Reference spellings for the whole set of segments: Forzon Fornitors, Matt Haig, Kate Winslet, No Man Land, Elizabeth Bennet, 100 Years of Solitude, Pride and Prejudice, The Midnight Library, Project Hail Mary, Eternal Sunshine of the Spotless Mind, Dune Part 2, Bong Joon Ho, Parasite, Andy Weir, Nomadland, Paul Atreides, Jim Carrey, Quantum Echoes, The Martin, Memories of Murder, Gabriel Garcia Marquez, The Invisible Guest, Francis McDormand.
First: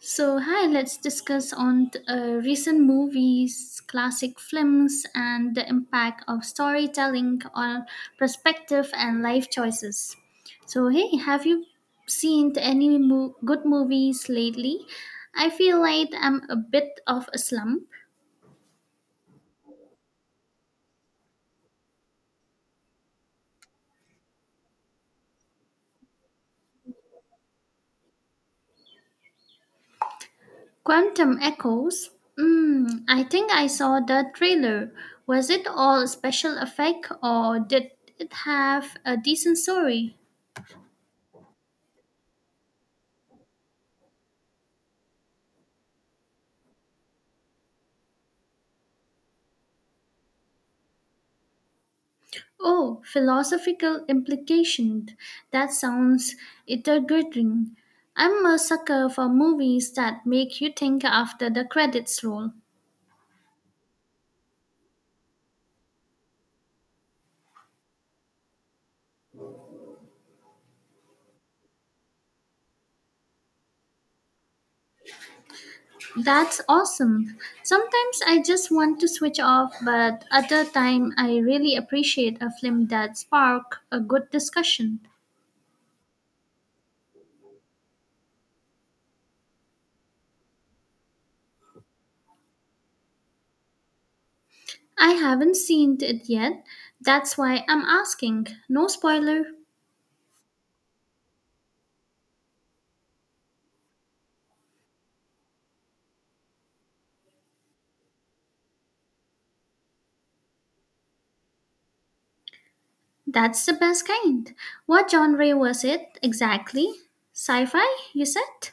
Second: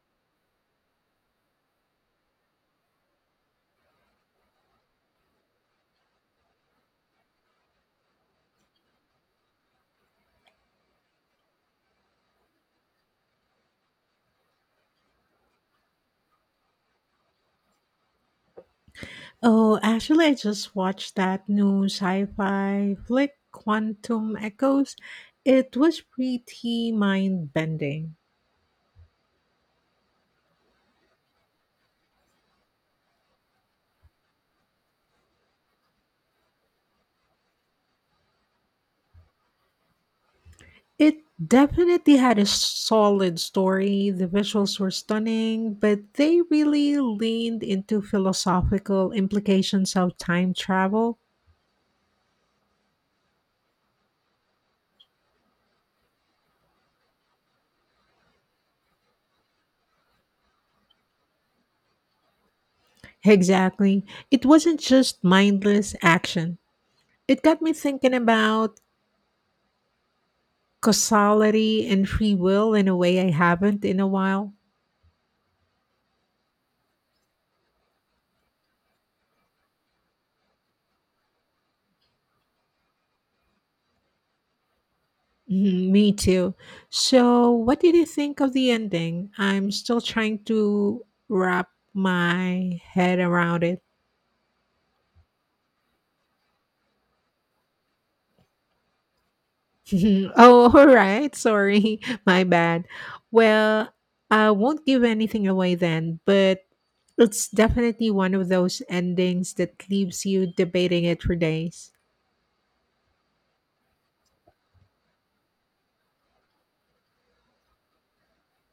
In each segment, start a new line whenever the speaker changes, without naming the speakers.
So, hi, let's discuss on recent movies, classic films, and the impact of storytelling on perspective and life choices. So, hey, have you seen any good movies lately? I feel like I'm a bit of a slump.
Oh, actually, I just watched that new sci-fi flick, Quantum Echoes. It was pretty mind-bending.
Quantum Echoes. Mm, I think I saw the trailer. Was it all special effect or did it have a decent story?
It definitely had a solid story. The visuals were stunning, but they really leaned into philosophical implications of time travel.
Oh, philosophical implication. That sounds intriguing. I'm a sucker for movies that make you think after the credits roll.
Exactly. It wasn't just mindless action. It got me thinking about causality and free will in a way I haven't in a while.
That's awesome. Sometimes I just want to switch off, but other time I really appreciate a film that spark a good discussion.
Mhm, me too. So, what did you think of the ending? I'm still trying to wrap my head around it.
I haven't seen it yet. That's why I'm asking. No spoiler.
Oh, all right. Sorry. My bad. Well, I won't give anything away then, but it's definitely one of those endings that leaves you debating it for days.
That's the best kind. What genre was it exactly? Sci-fi, you said?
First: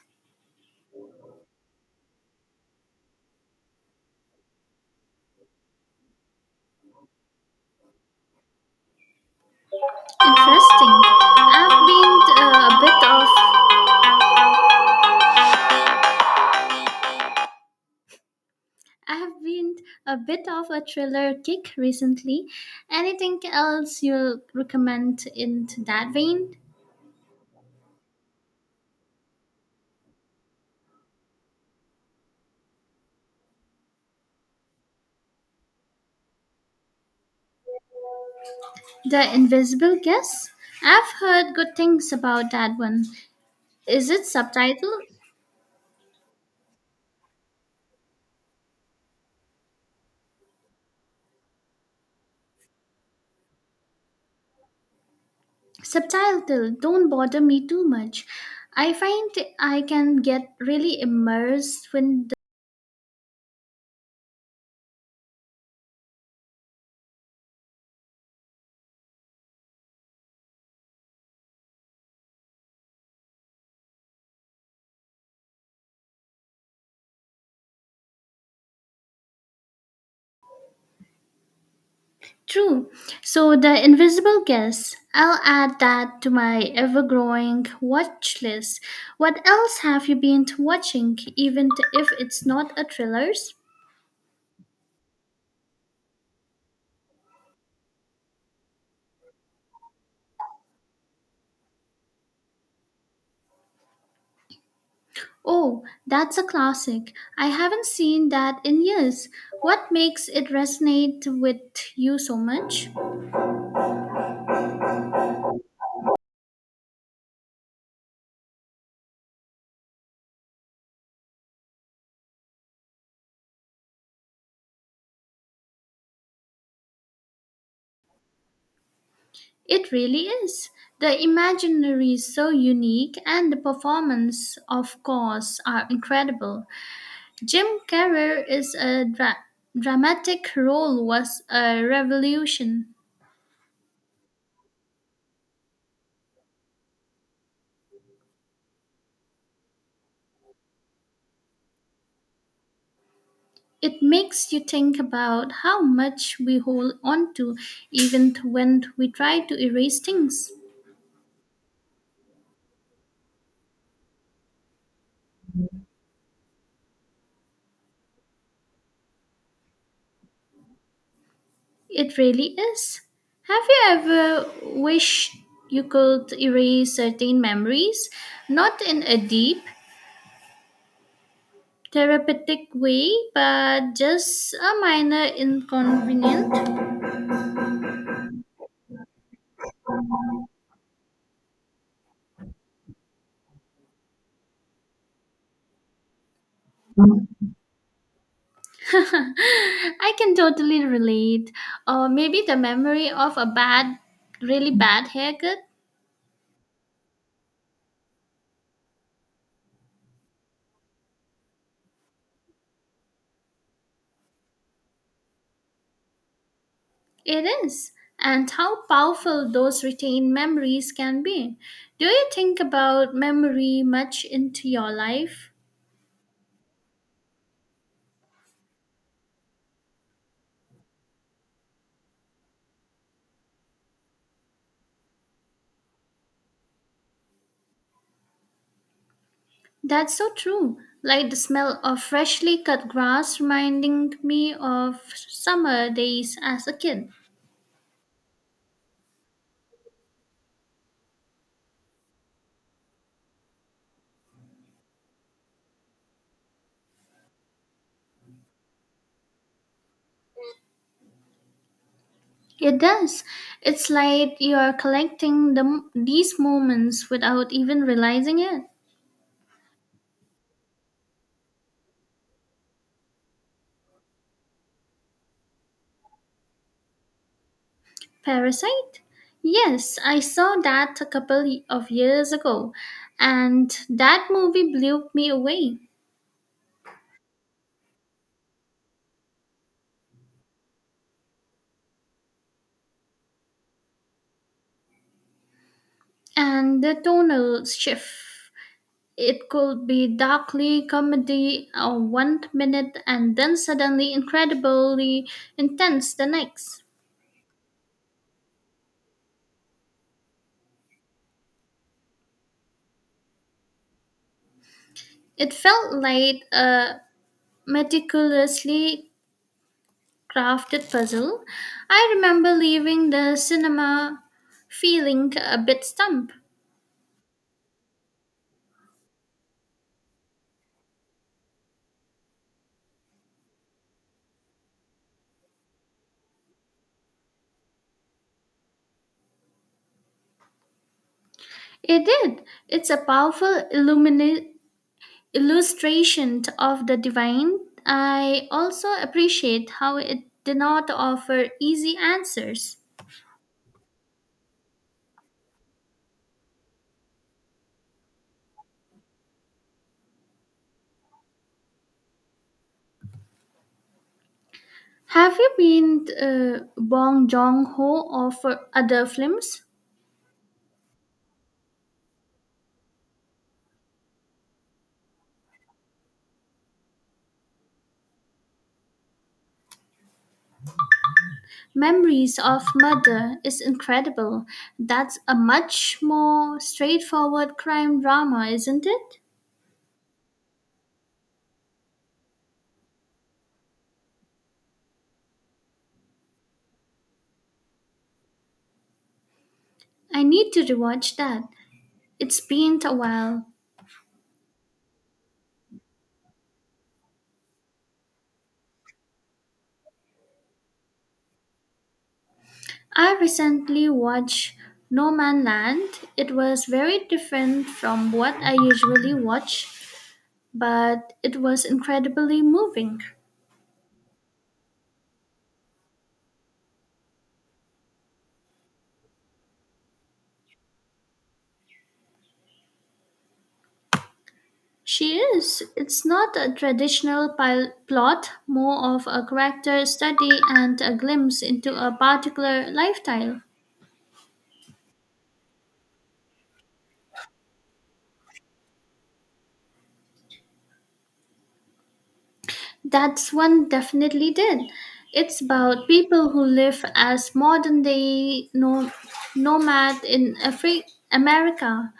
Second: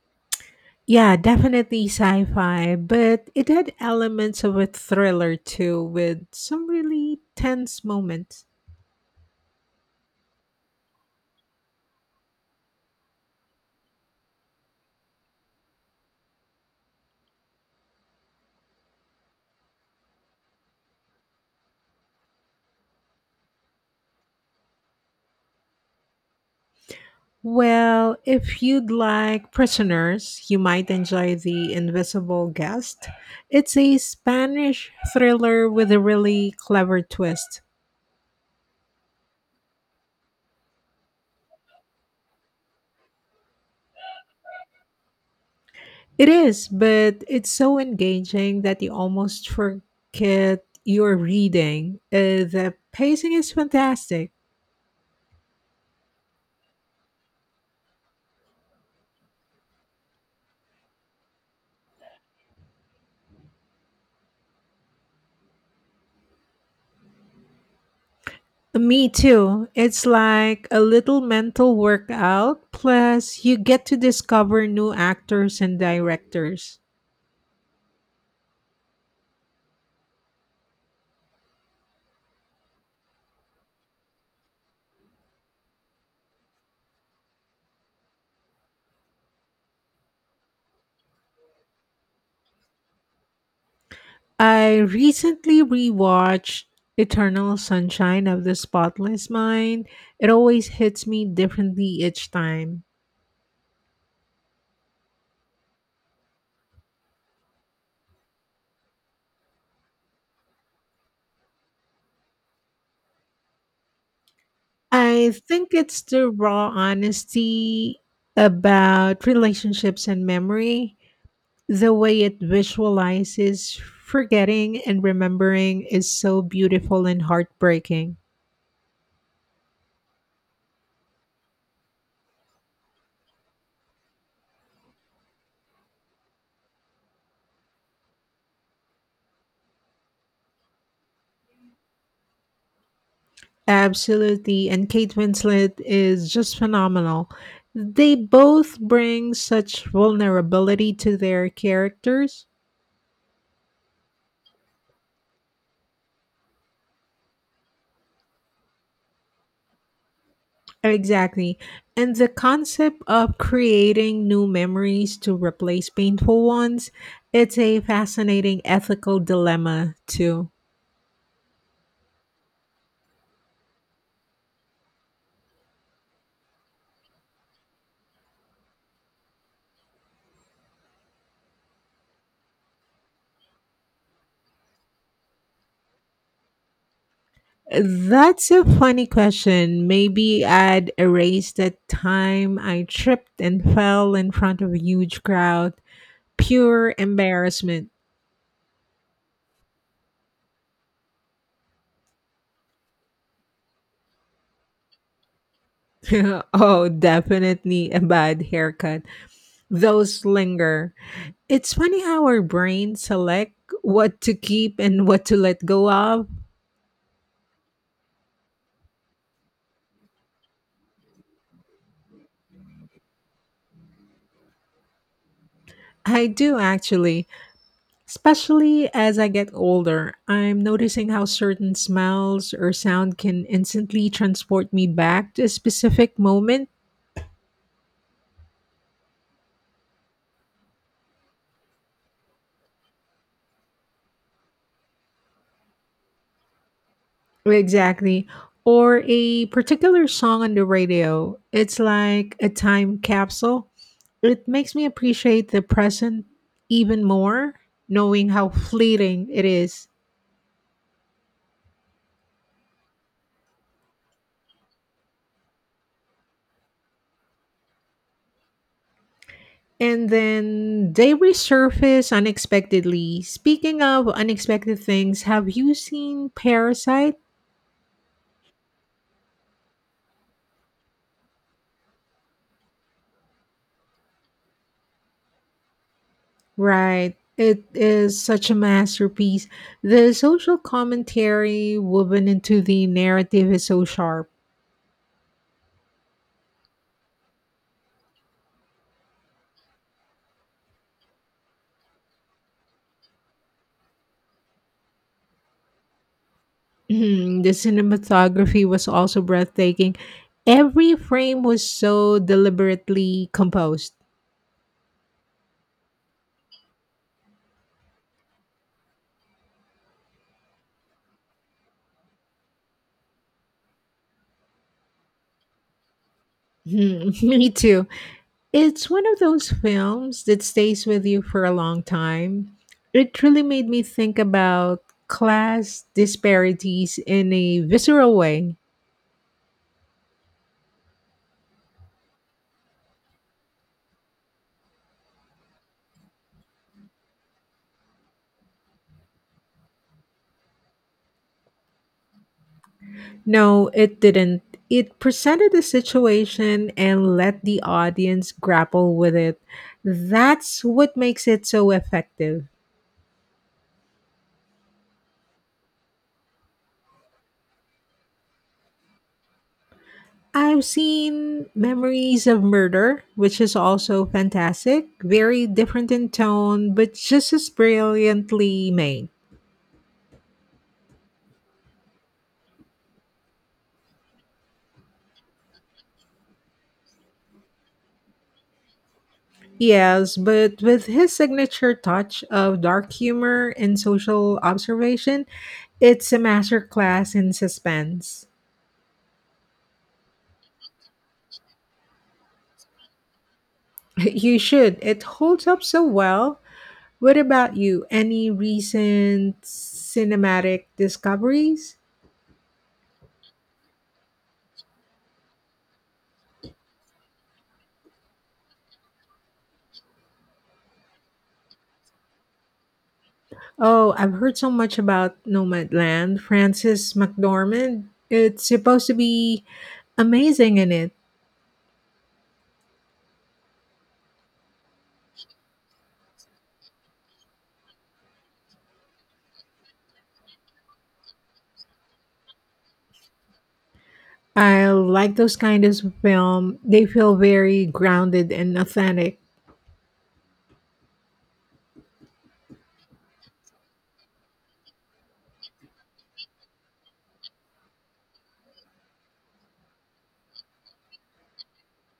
Yeah, definitely sci fi, but it had elements of a thriller too, with some really tense moments.
Interesting. I've been uh, a bit of I have been a bit of a thriller kick recently. Anything else you'll recommend in that vein?
Well, if you'd like prisoners, you might enjoy The Invisible Guest. It's a Spanish thriller with a really clever twist.
The Invisible Guest. I've heard good things about that one. Is it subtitled?
It is, but it's so engaging that you almost forget you're reading. The pacing is fantastic.
Subtitled. Don't bother me too much. I find I can get really immersed when
Me too. It's like a little mental workout, plus, you get to discover new actors and directors.
True. So the invisible guests, I'll add that to my ever-growing watch list. What else have you been watching, even if it's not a thrillers?
I recently rewatched Eternal Sunshine of the Spotless Mind. It always hits me differently each time.
Oh, that's a classic. I haven't seen that in years. What makes it resonate with you so much?
I think it's the raw honesty about relationships and memory. The way it visualizes forgetting and remembering is so beautiful and heartbreaking.
It really is. The imaginary is so unique, and the performance, of course, are incredible. Jim Carrey is a dramatic role was a revolution.
Absolutely. And Kate Winslet is just phenomenal. They both bring such vulnerability to their characters.
It makes you think about how much we hold on to even when we try to erase things.
Exactly. And the concept of creating new memories to replace painful ones, it's a fascinating ethical dilemma, too.
It really is. Have you ever wished you could erase certain memories, not in a deep therapeutic way, but just a minor inconvenience?
That's a funny question. Maybe I'd erase that time I tripped and fell in front of a huge crowd. Pure embarrassment.
I can totally relate. Or maybe the memory of a bad, really bad haircut.
Oh, definitely a bad haircut. Those linger. It's funny how our brain select what to keep and what to let go of.
It is. And how powerful those retained memories can be. Do you think about memory much into your life?
I do actually, especially as I get older. I'm noticing how certain smells or sound can instantly transport me back to a specific moment.
That's so true. Like the smell of freshly cut grass reminding me of summer days as a kid.
Exactly. Or a particular song on the radio. It's like a time capsule. It makes me appreciate the present even more, knowing how fleeting it is.
It does. It's like you are collecting these moments without even realizing it.
And then they resurface unexpectedly. Speaking of unexpected things, have you seen Parasite?
Parasite? Yes, I saw that a couple of years ago, and that movie blew me away.
Right. It is such a masterpiece. The social commentary woven into the narrative is so sharp.
And the tonal shift. It could be darkly comedy one minute and then suddenly incredibly intense the next.
Mhm, the cinematography was also breathtaking. Every frame was so deliberately composed.
It felt like a meticulously crafted puzzle. I remember leaving the cinema feeling a bit stumped.
Mhm. Me too. It's one of those films that stays with you for a long time. It really made me think about class disparities in a visceral way.
It did. It's a powerful illustration of the divine. I also appreciate how it did not offer easy answers.
No, it didn't. It presented the situation and let the audience grapple with it. That's what makes it so effective.
Have you been Bong Joon Ho or for other films?
I've seen Memories of Murder, which is also fantastic, very different in tone, but just as brilliantly made.
Memories of Murder is incredible. That's a much more straightforward crime drama, isn't it?
Yes, but with his signature touch of dark humor and social observation, it's a masterclass in suspense.
I need to rewatch that. It's been a while.
You should. It holds up so well. What about you? Any recent cinematic discoveries?
I recently watched No Man Land. It was very different from what I usually watch, but it was incredibly moving.
Oh, I've heard so much about Nomadland. Francis McDormand. It's supposed to be amazing in it.
She is. It's not a traditional plot, more of a character study and a glimpse into a particular lifestyle.
I like those kind of film. They feel very grounded and authentic.
That's one definitely did. It's about people who live as modern day nomad in America,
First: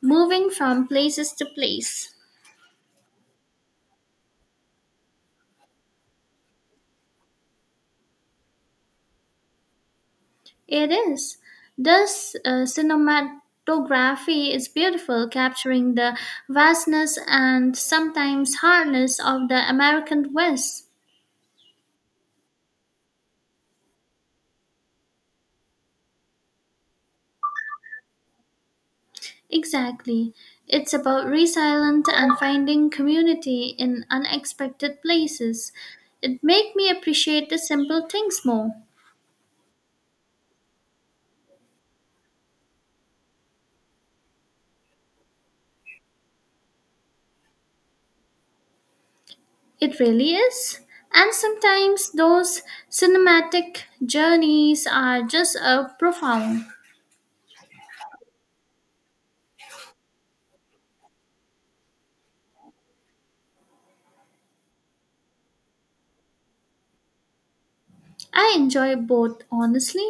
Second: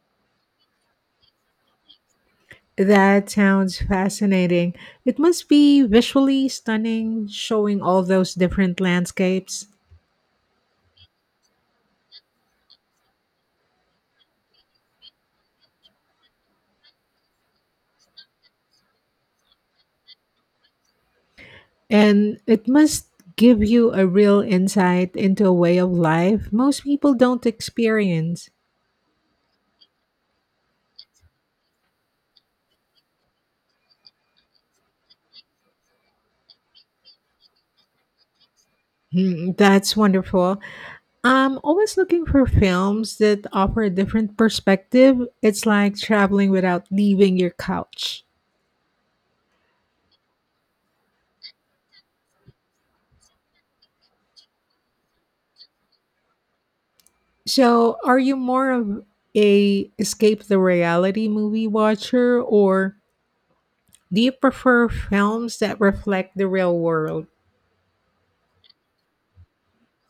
moving from places to place.
That sounds fascinating. It must be visually stunning showing all those different landscapes.
It is. This cinematography is beautiful, capturing the vastness and sometimes hardness of the American West.
And it must give you a real insight into a way of life most people don't experience.
Exactly. It's about resilience and finding community in unexpected places. It made me appreciate the simple things more.
Hmm, that's wonderful. I'm always looking for films that offer a different perspective. It's like traveling without leaving your couch.
It really is. And sometimes those cinematic journeys are just profound.
So, are you more of a escape the reality movie watcher or do you prefer films that reflect the real world?
I enjoy both, honestly.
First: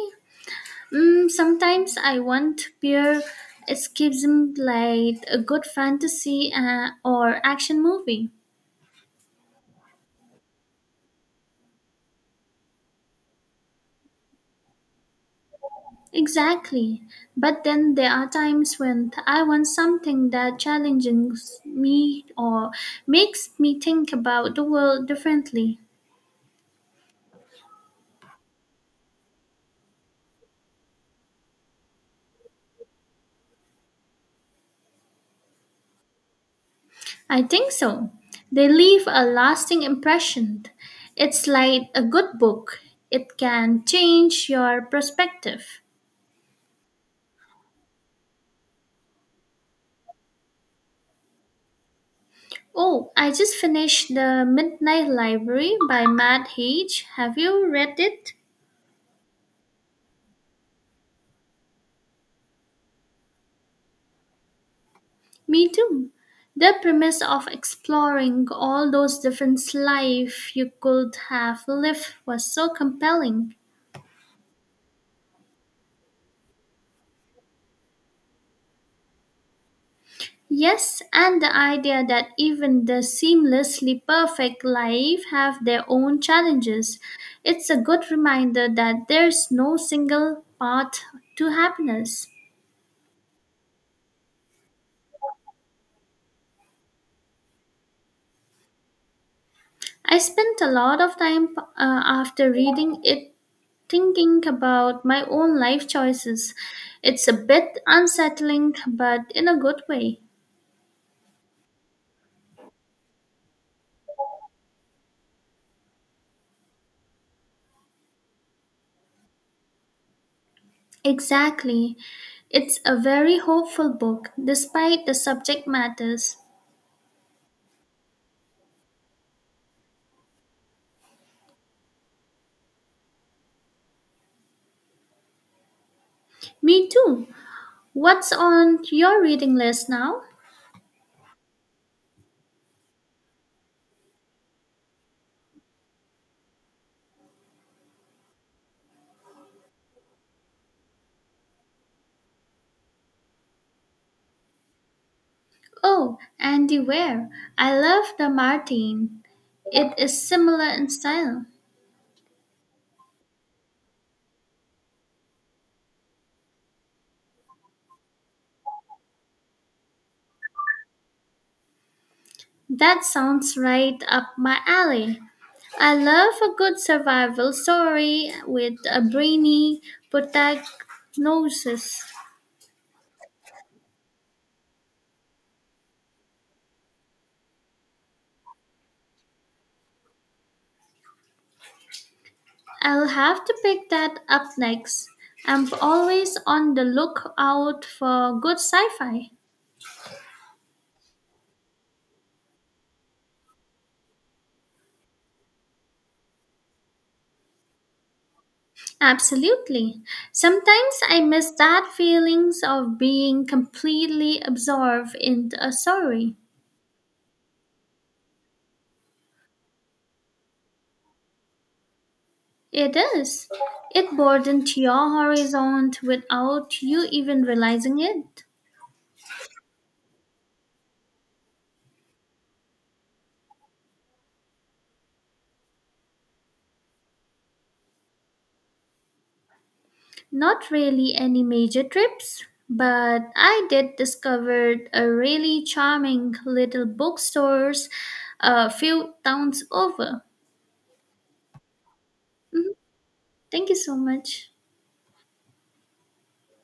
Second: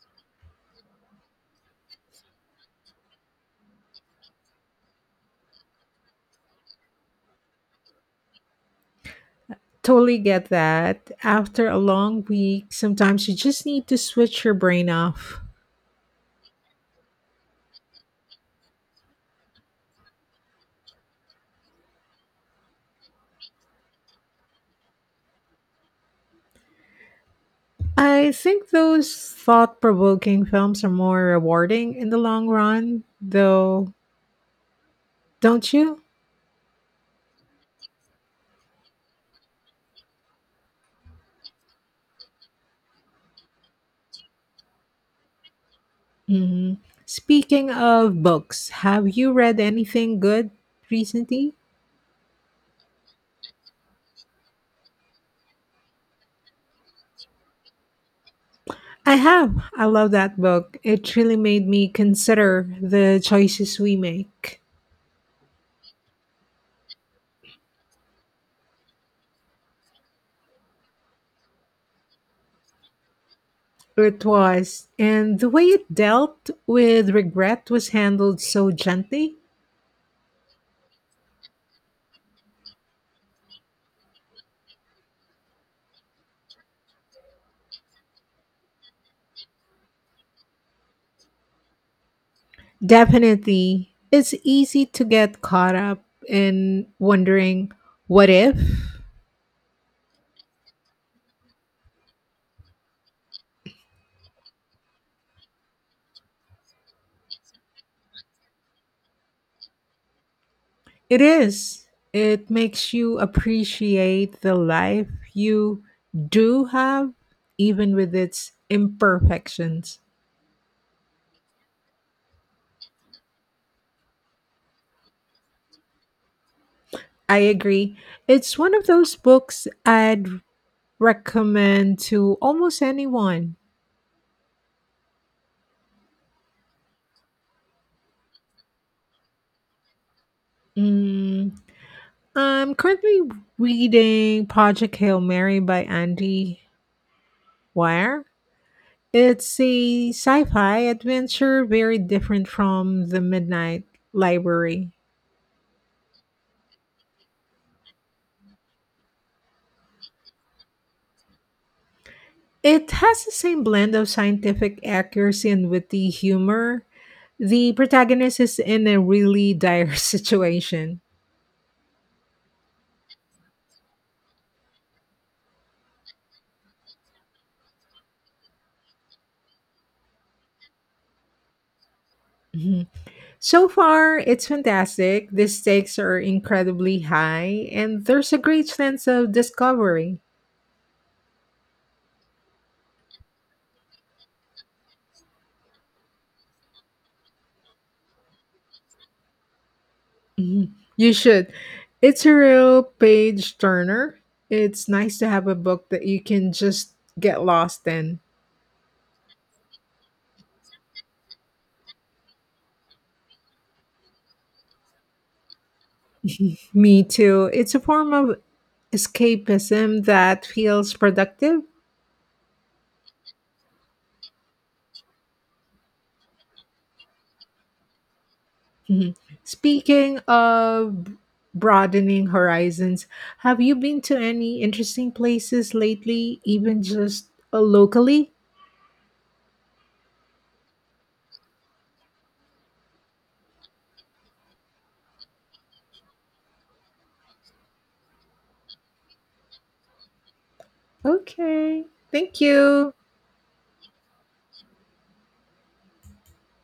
Mm, sometimes I want pure escapism like a good fantasy or action movie.
Totally get that. After a long week, sometimes you just need to switch your brain off.
Exactly. But then there are times when I want something that challenges me or makes me think about the world differently.
I think those thought provoking films are more rewarding in the long run, though, don't you?
I think so. They leave a lasting impression. It's like a good book, it can change your perspective.
Hmm. Speaking of books, have you read anything good recently?
Oh, I just finished The Midnight Library by Matt Haig. Have you read it?
I have. I love that book. It really made me consider the choices we make.
Me too. The premise of exploring all those different life you could have lived was so compelling.
It was, and the way it dealt with regret was handled so gently.
Yes, and the idea that even the seamlessly perfect life have their own challenges. It's a good reminder that there's no single path to happiness.
Definitely, it's easy to get caught up in wondering, what if?
I spent a lot of time after reading it thinking about my own life choices. It's a bit unsettling, but in a good way.
It is. It makes you appreciate the life you do have, even with its imperfections.
Exactly. It's a very hopeful book, despite the subject matters.
I agree. It's one of those books I'd recommend to almost anyone.
Me too. What's on your reading list now?
Mm, I'm currently reading Project Hail Mary by Andy Weir. It's a sci fi adventure very different from The Midnight Library.
Oh, Andy Weir. I love The Martin. It is similar in style.
It has the same blend of scientific accuracy and witty humor. The protagonist is in a really dire situation.
That sounds right up my alley. I love a good survival story with a brainy protagonist.
Mhm. So far, it's fantastic. The stakes are incredibly high, and there's a great sense of discovery.
I'll have to pick that up next. I'm always on the lookout for good sci-fi.
Mhm. You should. It's a real page turner. It's nice to have a book that you can just get lost in.
Absolutely. Sometimes I miss that feelings of being completely absorbed in a story.
Me too. It's a form of escapism that feels productive.
It is. It broadens your horizon without you even realizing it.
Mhm. Speaking of broadening horizons, have you been to any interesting places lately, even just locally?
Not really any major trips, but I did discover a really charming little bookstores a few towns over.
Okay. Thank
Mhm.
you.
Thank you so much.